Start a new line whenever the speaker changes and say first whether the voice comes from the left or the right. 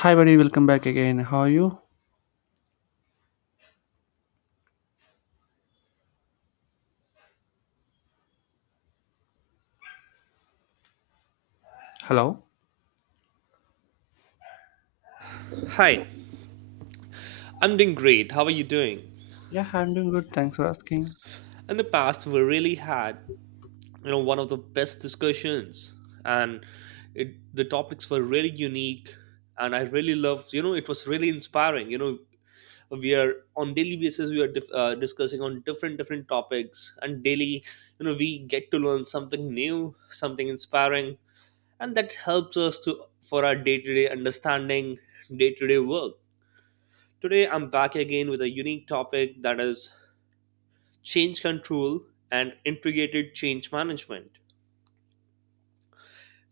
left: Hi, buddy. Welcome back again. How are you? Hello.
right: Hi, I'm doing great. How are you doing?
left: Yeah, I'm doing good. Thanks for asking.
right: In the past, we really had, you know, one of the best discussions, and it the topics were really unique, and I really loved. You know, it was really inspiring. You know, we are on daily basis we are discussing on different different topics, and daily, we get to learn something new, something inspiring, and that helps us to for our day to day understanding, day to day work. Today, I'm back again with a unique topic that is change control and integrated change management.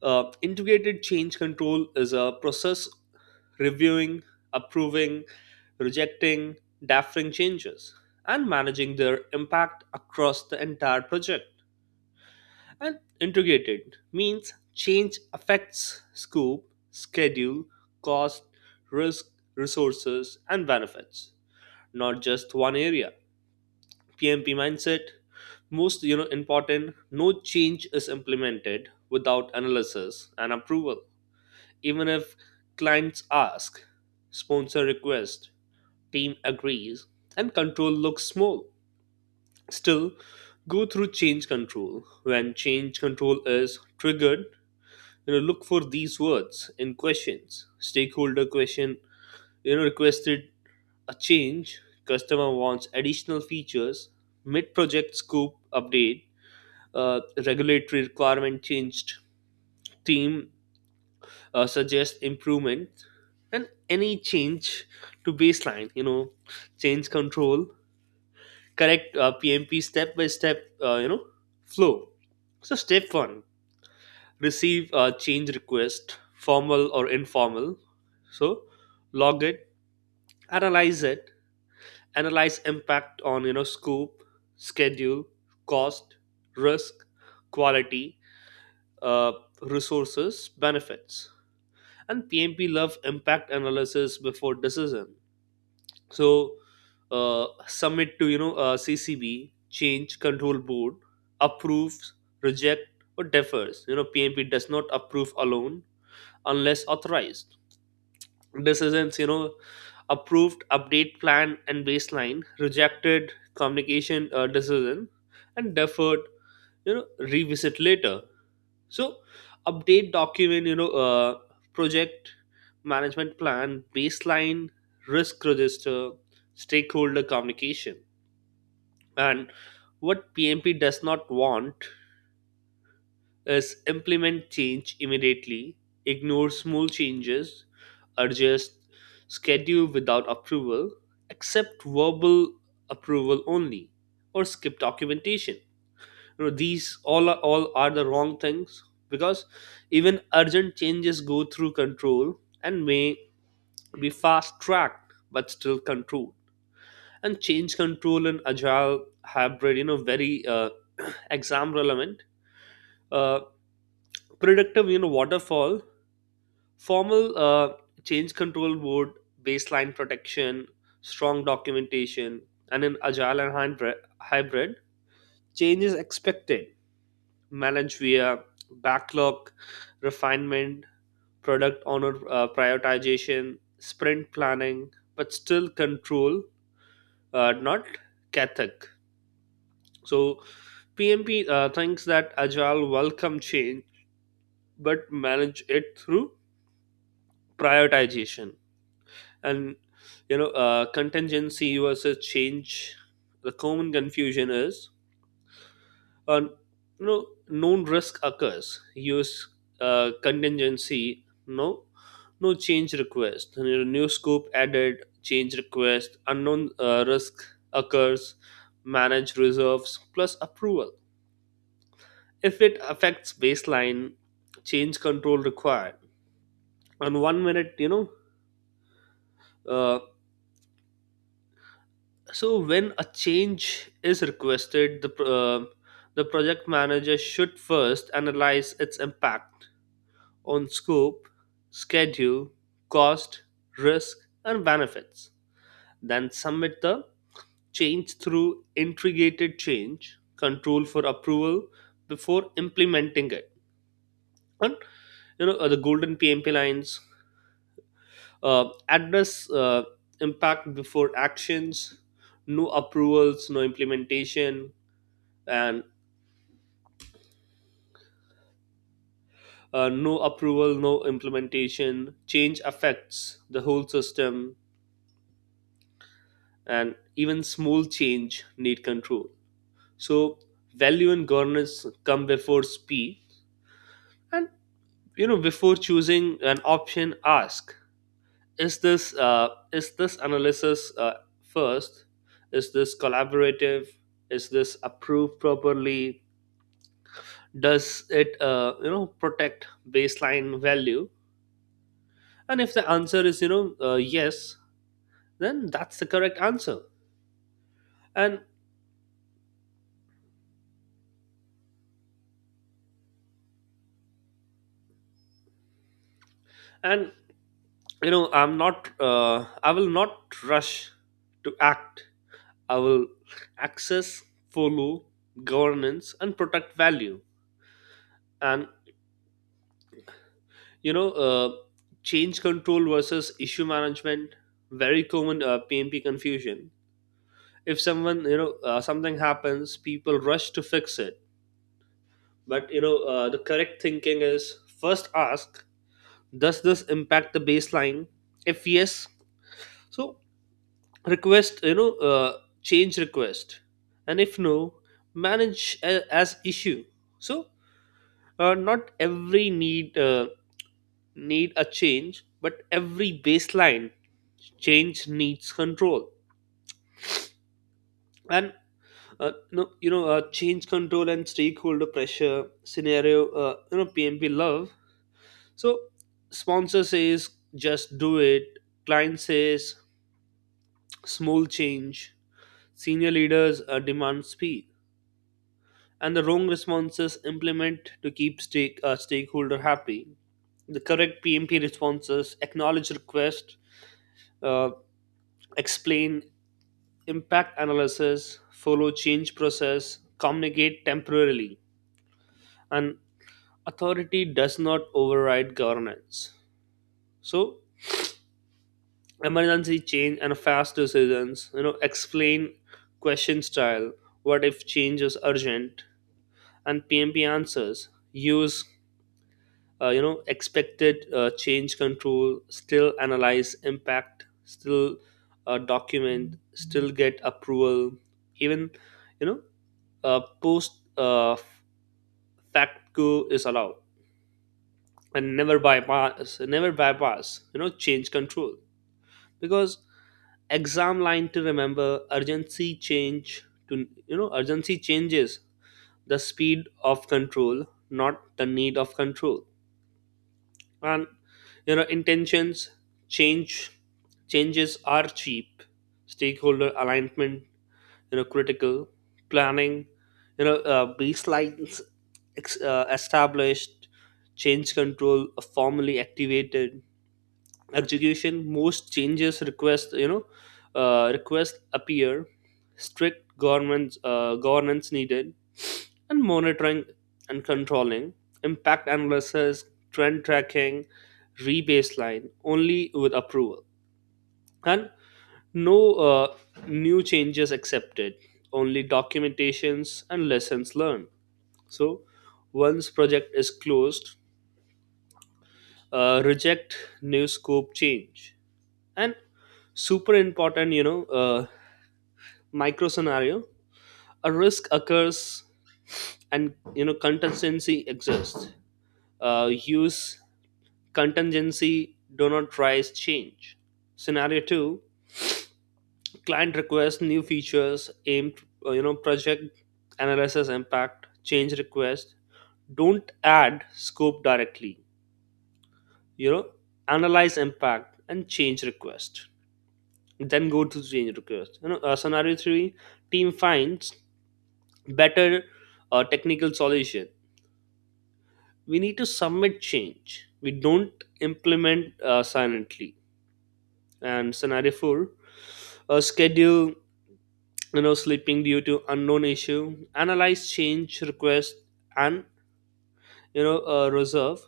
right: Integrated change control is a process reviewing, approving, rejecting, deferring changes, and managing their impact across the entire project. And integrated means change affects scope, schedule, cost, risk, resources, and benefits, not just one area. PMP mindset. Most, important, no change is implemented without analysis and approval. Even if clients ask, sponsor request, team agrees, and control looks small. Still, go through change control. When change control is triggered, look for these words in questions. Stakeholder question, requested a change. Customer wants additional features. Mid project scope update, regulatory requirement changed, team suggests improvement, and any change to baseline, change control, correct, PMP step by step, flow. So, step one, receive a change request, formal or informal. So, log it, analyze impact on, scope, schedule, cost, risk, quality, uh, resources, benefits, and PMP love impact analysis before decision. So, submit to, CCB, change control board approves, reject, or defers. You know, PMP does not approve alone unless authorized. Decisions, approved, update plan and baseline, rejected communication, decision, and deferred, revisit later. So update document, project management plan, baseline, risk register, stakeholder communication. And what PMP does not want is implement change immediately, ignore small changes, adjust schedule without approval, accept verbal approval only, or skip documentation. You know, these all are the wrong things, because even urgent changes go through control and may be fast tracked but still controlled. And change control and agile hybrid, very exam relevant. Uh, predictive waterfall, formal, change control board, baseline protection, strong documentation. And in agile and hybrid, change is expected, manage via backlog refinement, product owner, prioritization, sprint planning, but still control, not Kathak. So PMP, thinks that agile welcome change, but manage it through prioritization and, contingency versus change. The common confusion is, uh, known risk occurs, use, contingency, no, no change request. You know, new scope added, change request. Unknown, risk occurs, manage reserves plus approval. If it affects baseline, change control required. And one minute, uh, so when a change is requested, the project manager should first analyze its impact on scope, schedule, cost, risk, and benefits. Then submit the change through integrated change control for approval before implementing it. And, the golden PMP lines, address, impact before actions, no approvals, no implementation, and, no approval, no implementation. Change affects the whole system, and even small change need control. So value and governance come before speed, and, before choosing an option, ask: is this, analysis, first? Is this collaborative? Is this approved properly? Does it, protect baseline value? And if the answer is, yes, then that's the correct answer. And and I'm, not I will not rush to act. I will access, follow, governance, and protect value. And, you know, uh, change control versus issue management, very common, PMP confusion. If someone, something happens, people rush to fix it. But, the correct thinking is first ask, does this impact the baseline? If yes, so request, change request. And if no, manage, as issue. So, not every need, need a change, but every baseline change needs control. And, no, change control and stakeholder pressure scenario, PMP love. So sponsor says just do it, client says small change, senior leaders, demand speed, and the wrong responses implement to keep, stakeholder happy. The correct PMP responses: acknowledge request, uh, explain impact analysis, follow change process, communicate temporarily. And authority does not override governance. So emergency change and fast decisions, explain question style, what if change is urgent, and PMP answers, use, expected, change control, still analyze impact, still, document, still get approval, even, you know post, fact go is allowed, and never bypass, change control, because exam line to remember: urgency change to, urgency changes the speed of control, not the need of control. And, intentions change, changes are cheap, stakeholder alignment, critical. Planning, baselines, established, change control, formally activated. Execution, most changes request, request appear, strict, governments governance needed. And monitoring and controlling, impact analysis, trend tracking, rebaseline only with approval. And no, new changes accepted, only documentations and lessons learned. So, once project is closed, reject new scope change. And super important, micro scenario: a risk occurs, and, contingency exists. Use contingency. Do not rise change. Scenario two: client requests new features, aimed, project analysis impact, change request. Don't add scope directly. You know, analyze impact and change request. Then go to change request. Scenario three, team finds better, technical solution. We need to submit change. We don't implement, silently. And scenario four, schedule, sleeping due to unknown issue, analyze change request. And, reserve,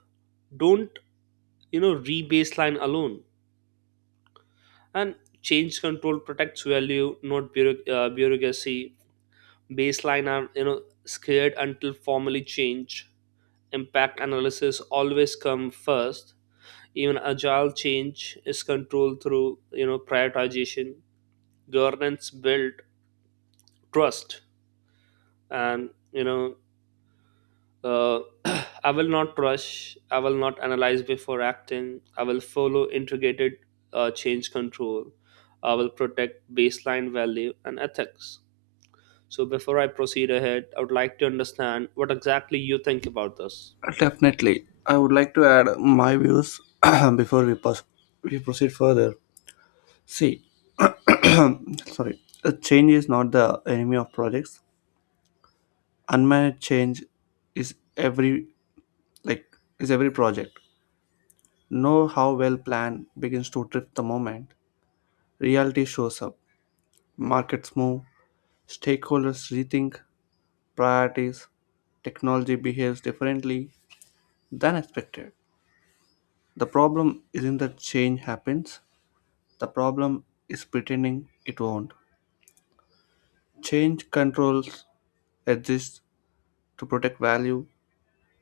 right: don't, re-baseline alone. And change control protects value, not, bureaucracy. Baseline are, scared until formally change. Impact analysis always come first. Even agile change is controlled through, prioritization. Governance build trust. And, you know Uh, I will not rush. I will not analyze before acting. I will follow integrated, change control. I will protect baseline value and ethics. So, before I proceed ahead, I would like to understand what exactly you think about this.
left: Definitely. I would like to add my views before we proceed further. See, sorry. Change is not the enemy of projects. Unmanaged change is every like is every project. Know how well planned begins to drift the moment reality shows up. Markets move, stakeholders rethink, priorities, technology behaves differently than expected. The problem isn't that change happens, the problem is pretending it won't. Change controls exist to protect value,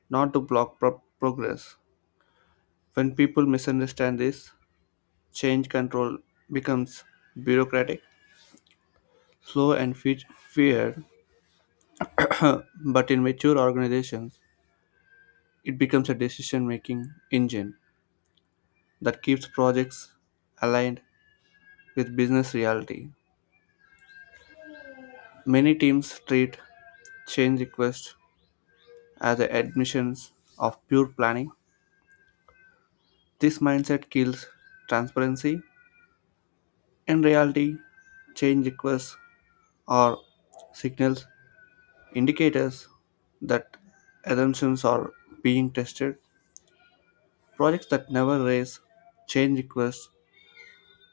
left: not to block progress. When people misunderstand this, change control becomes bureaucratic, slow, and feared, but in mature organizations, it becomes a decision making engine that keeps projects aligned with business reality. Many teams treat change requests as admissions of pure planning. This mindset kills transparency. In reality, change requests are signals, indicators that assumptions are being tested. Projects that never raise change requests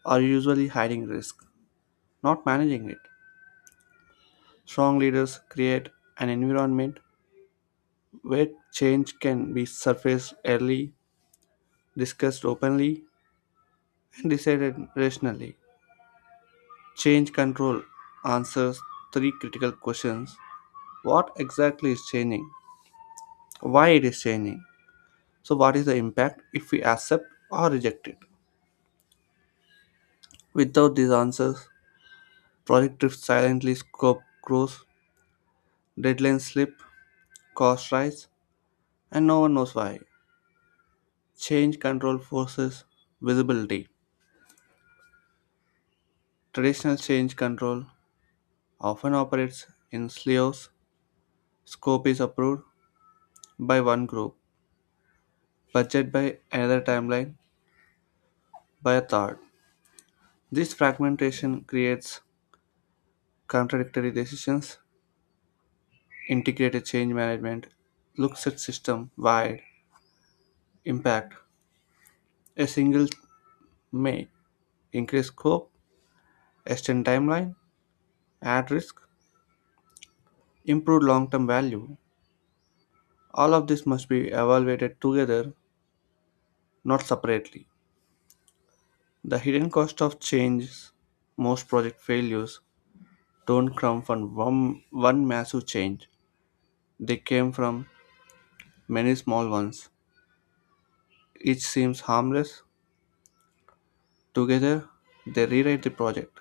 left: are usually hiding risk, not managing it. Strong leaders create an environment where change can be surfaced early, discussed openly, and decided rationally. Change control answers three critical questions: what exactly is changing, why it is changing, so what is the impact if we accept or reject it. Without these answers, project drifts silently, scope grows, deadlines slip, costs rise, and no one knows why. Change control forces visibility. Traditional change control often operates in silos. Scope is approved by one group, budget by another, timeline by a third. This fragmentation creates contradictory decisions. Integrated change management looks at system wide impact. A single may increase scope, extend timeline, add risk, improve long term value. All of this must be evaluated together, not separately. The hidden cost of changes, most project failures don't come from one massive change. They came from many small ones. Each seems harmless. Together, they rewrite the project.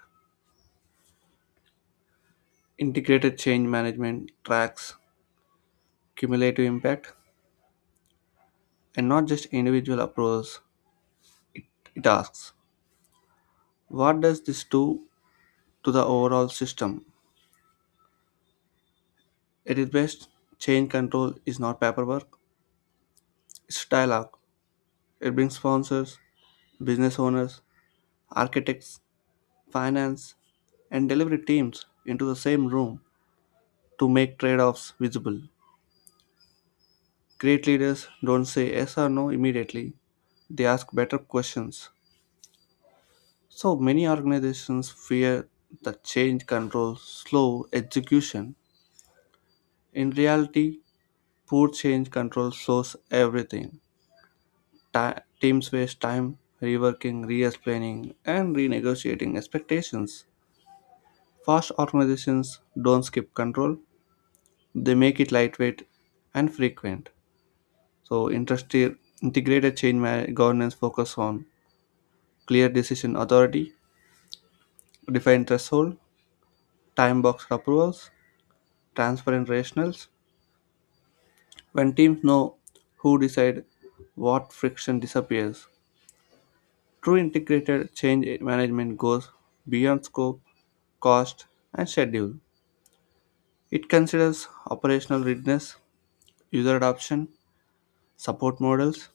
left: Integrated change management tracks cumulative impact and not just individual approvals. It asks, what does this do to the overall system? At its best, change control is not paperwork, it's dialogue. It brings sponsors, business owners, architects, finance, and delivery teams into the same room to make trade offs visible. Great leaders don't say yes or no immediately, they ask better questions. So many organizations fear that change controls slow execution. In reality, poor change control slows everything. Teams waste time reworking, re explaining, and renegotiating expectations. Fast organizations don't skip control, they make it lightweight and frequent. So, industry integrated governance focus on clear decision authority, defined threshold, time box approvals, transparent rationals. When teams know who decide what, friction disappears. True integrated change management goes beyond scope, cost, and schedule. It considers operational readiness, user adoption, support models,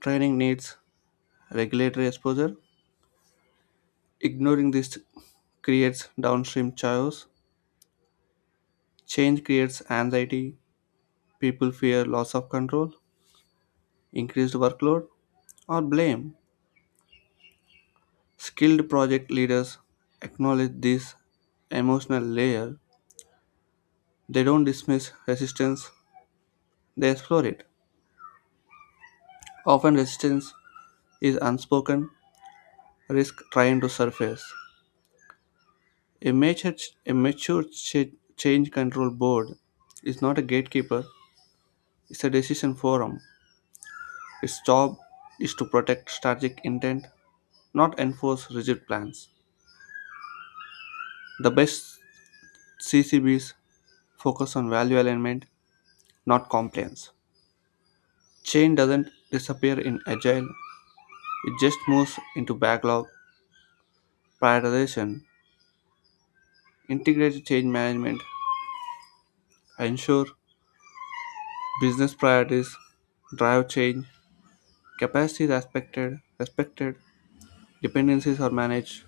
left: training needs, regulatory exposure. Ignoring this creates downstream chaos. Change creates anxiety. People fear loss of control, increased workload, or blame. Skilled project leaders acknowledge this emotional layer. They don't dismiss resistance, they explore it. Often, resistance is unspoken risk trying to surface. A mature, a mature change control board is not a gatekeeper, it's a decision forum. Its job is to protect strategic intent, not enforce rigid plans. The best CCBs focus on value alignment, not compliance. Change doesn't disappear in agile, it just moves into backlog prioritization. Integrated change management ensure business priorities drive change, capacity respected, dependencies are managed.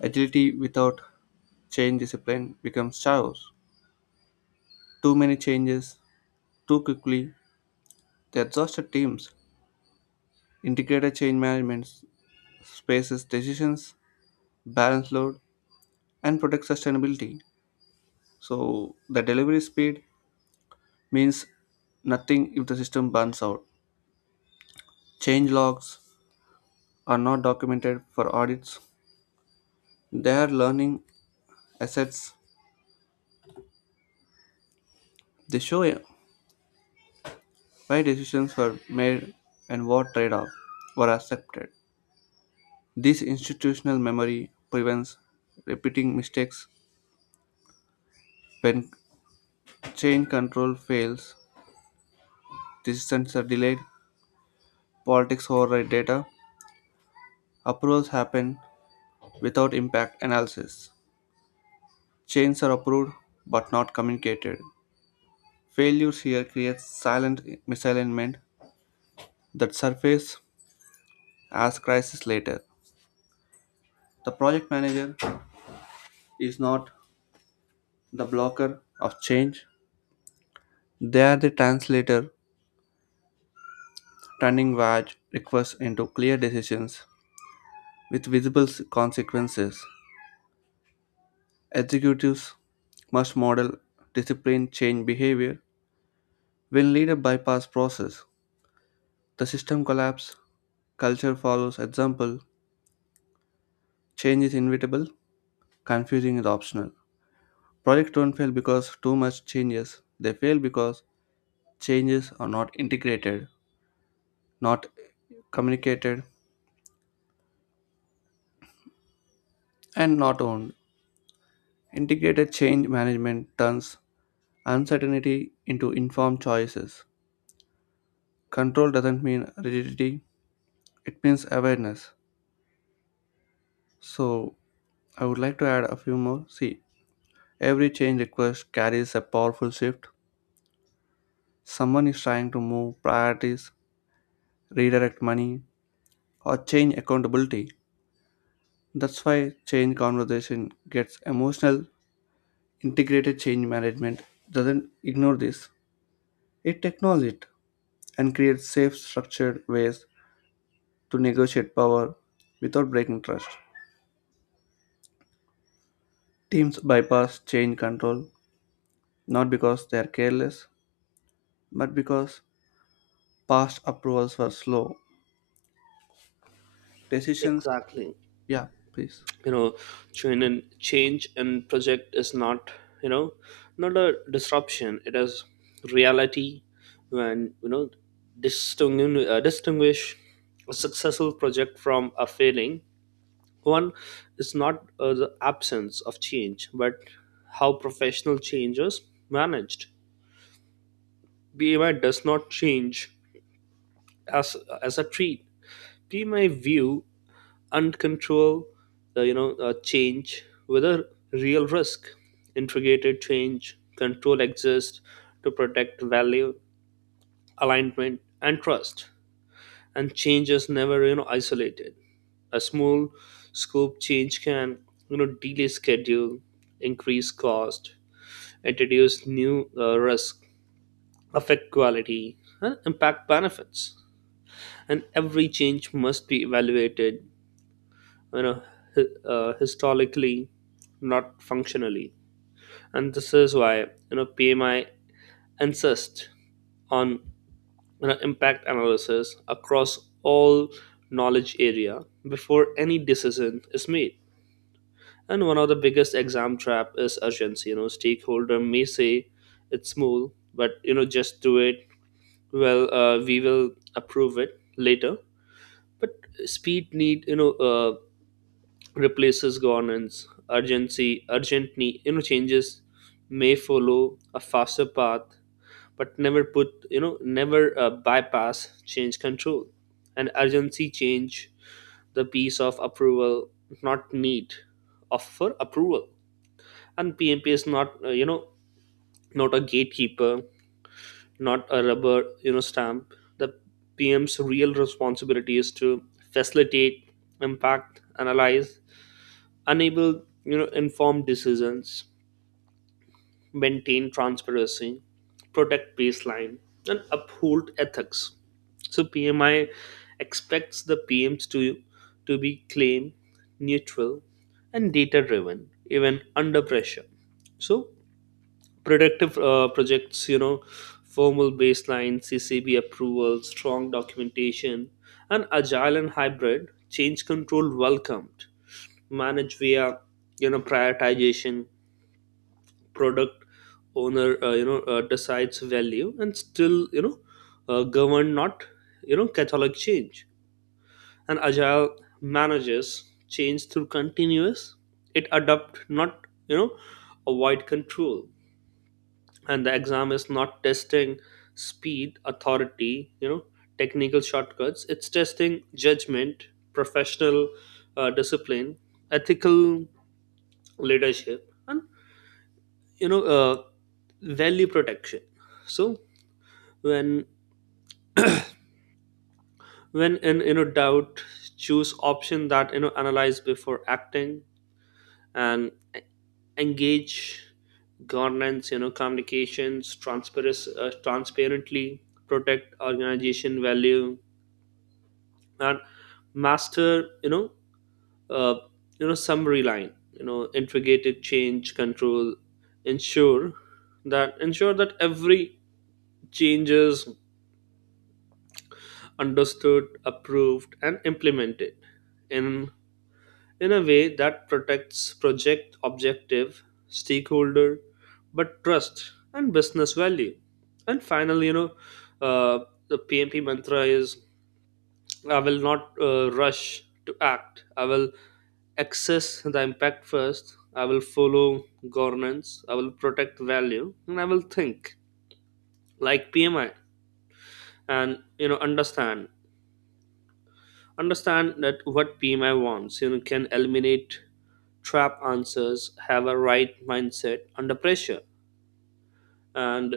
left: Agility without change discipline becomes chaos. Too many changes, too quickly, they exhausted teams. Integrated change management spaces decisions, balance load, and protect sustainability. So the delivery speed means nothing if the system burns out. Change logs are not documented for audits. They are learning assets. They show why decisions were made and what trade offs were accepted. This institutional memory prevents repeating mistakes when change control fails. Decisions are delayed. Politics override data. Approvals happen without impact analysis. Chains are approved but not communicated. Failures here create silent misalignment that surface as crisis later. The project manager is not the blocker of change. They are the translator, turning vague requests into clear decisions with visible consequences. Executives must model disciplined change behavior when leaders bypass process. The system collapse, culture follows example, change is inevitable. Confusing is optional. Projects don't fail because too much changes. They fail because changes are not integrated, not communicated, and not owned. Integrated change management turns uncertainty into informed choices. Control doesn't mean rigidity, it means awareness. So, I would like to add a few more. See, every change request carries a powerful shift. Someone is trying to move priorities, redirect money, or change accountability. That's why change conversation gets emotional. Integrated change management doesn't ignore this. It acknowledges it and creates safe, structured ways to negotiate power without breaking trust. Teams bypass change control not because they are careless, but because past approvals were slow. Decisions,
right: Exactly.
left: yeah, please.
right: You know, change and project is not, you know not a disruption, it is reality. When, distinguish, a successful project from a failing one, is not, the absence of change, but how professional change is managed. BMI does not change as as a treat. BMI view uncontrolled, change with a real risk. Integrated change control exists to protect value, alignment, and trust. And change is never, isolated. A small scope change can, delay schedule, increase cost, introduce new, risk, affect quality, and impact benefits. And every change must be evaluated, you know historically, not functionally. And this is why, PMI insists on, impact analysis across all knowledge area before any decision is made. And one of the biggest exam trap is urgency. You know, stakeholder may say it's small, but, just do it. Well, we will approve it later. But speed need, replaces governance. Urgency Urgently, changes may follow a faster path, but never put, you know, never bypass change control. And urgency change the piece of approval, not need of for approval. And PMP is not, not a gatekeeper, not a rubber, stamp. The PM's real responsibility is to facilitate, impact, analyze, enable, informed decisions, maintain transparency, protect baseline, and uphold ethics. So PMI expects the PMs to be claim neutral and data driven, even under pressure. So productive, projects, formal baseline, CCB approval, strong documentation. And agile and hybrid change control welcomed, managed via, prioritization. Product owner, decides value, and still, govern, not, catholic change. And agile manages change through continuous. It adapt, not, avoid control. And the exam is not testing speed, authority, technical shortcuts. It's testing judgment, professional, discipline, ethical leadership, and, you know uh, value protection. So, when when in, doubt, choose option that, analyze before acting. And, e- engage governance, communications, transparency, transparently, protect organization value. And master, you know uh, summary line, integrated change control ensure that every changes understood, approved, and implemented in, a way that protects project objective, stakeholder, but trust and business value. And finally, uh, the PMP mantra is: I will not rush to act. I will access the impact first. I will follow governance. I will protect value. And I will think like PMI and, you know, understand. That what PMI wants, you know, can eliminate trap answers, have a right mindset under pressure, and,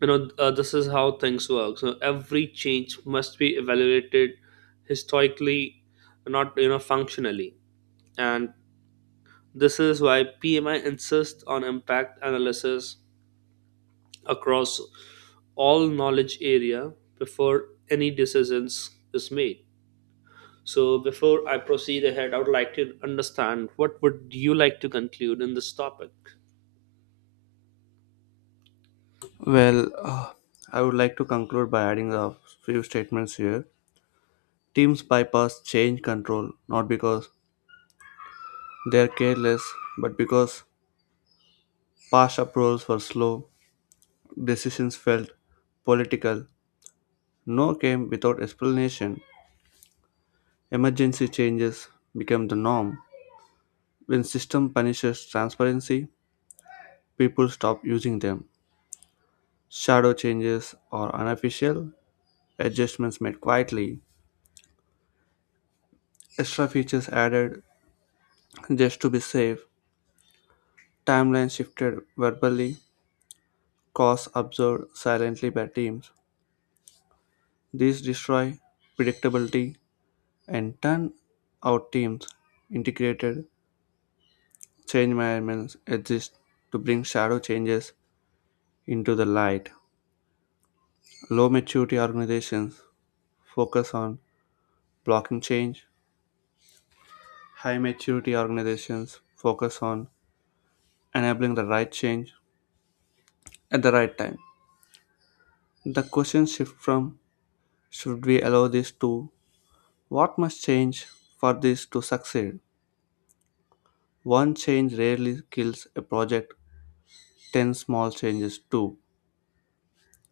right: this is how things work. So every change must be evaluated historically, not, functionally. And this is why PMI insists on impact analysis across all knowledge area before any decisions is made. So, before I proceed ahead, I would like to understand what would you like to conclude in this topic?
left: Well, I would like to conclude by adding a few statements here. Teams bypass change control not because they are careless, but because past approvals were slow, decisions felt political. No came without explanation. Emergency changes became the norm. When system punishes transparency, people stop using them. Shadow changes are unofficial, adjustments made quietly, extra features added just to be safe, timelines shifted verbally, costs absorbed silently by teams. These destroy predictability and turn out teams. Integrated change management exists to bring shadow changes into the light. Low maturity organizations focus on blocking change, high maturity organizations focus on enabling the right change at the right time. The question shifts from should we allow this to what must change for this to succeed? One change rarely kills a project, 10 small changes do.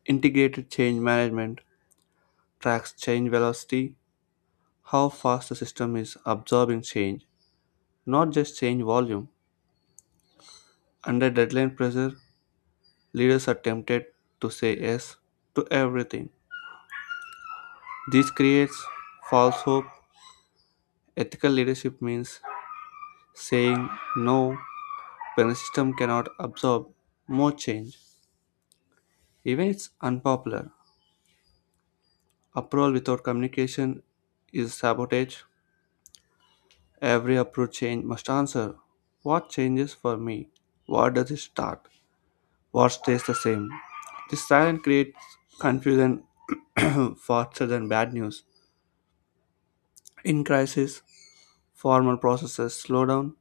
left: Integrated change management tracks change velocity, how fast the system is absorbing change, not just change volume. Under deadline pressure, leaders are tempted to say yes to everything. This creates false hope. Ethical leadership means saying no when the system cannot absorb more change, even if it's unpopular. Approval without communication is sabotage. Every approved change must answer, what changes for me? What does it start? What stays the same. This silence creates confusion faster than bad news. In crisis, formal processes slow down,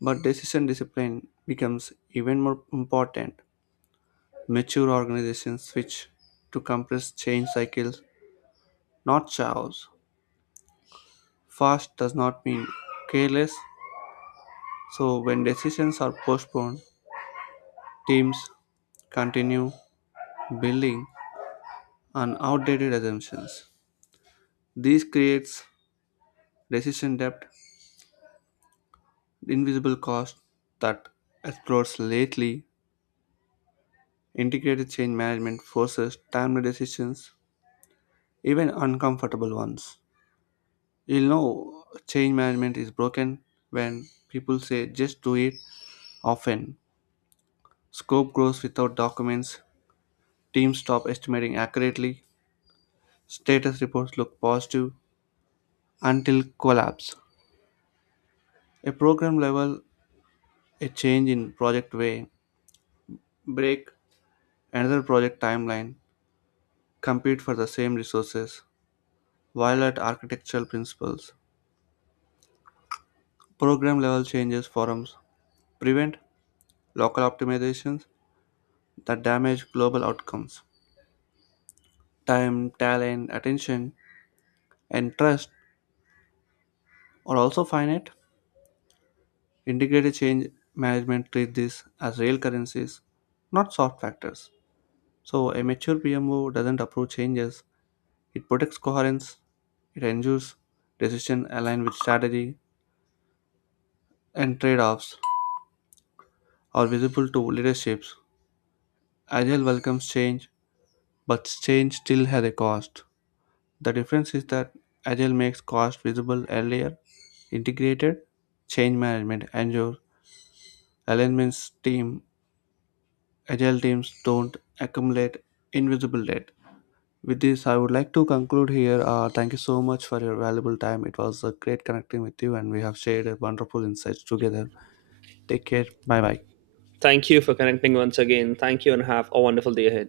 left: but decision discipline becomes even more important. Mature organizations switch to compressed change cycles, not chaos. Fast does not mean careless, so when decisions are postponed, teams continue building on outdated assumptions. This creates decision depth, the invisible cost that explores lately. Integrated change management forces timely decisions, even uncomfortable ones. You'll know change management is broken when people say just do it often. Scope grows without documents, teams stop estimating accurately, status reports look positive until collapse. A program level, a change in project way, break another project timeline, compete for the same resources, violate architectural principles. Program level changes forums prevent local optimizations that damage global outcomes. Time, talent, attention, and trust are also finite. Integrated change management treats this as real currencies, not soft factors. So, a mature PMO doesn't approve changes, it protects coherence, it ensures decisions align with strategy, and trade offs are visible to leaderships. Agile welcomes change, but change still has a cost. The difference is that Agile makes cost visible earlier, integrated change management, and your alignments team, Agile teams don't accumulate invisible debt. With this, I would like to conclude here. Thank you so much for your valuable time. It was a great connecting with you, and we have shared a wonderful insights together. Take care. Bye bye.
right: Thank you for connecting once again. Thank you and have a wonderful day ahead.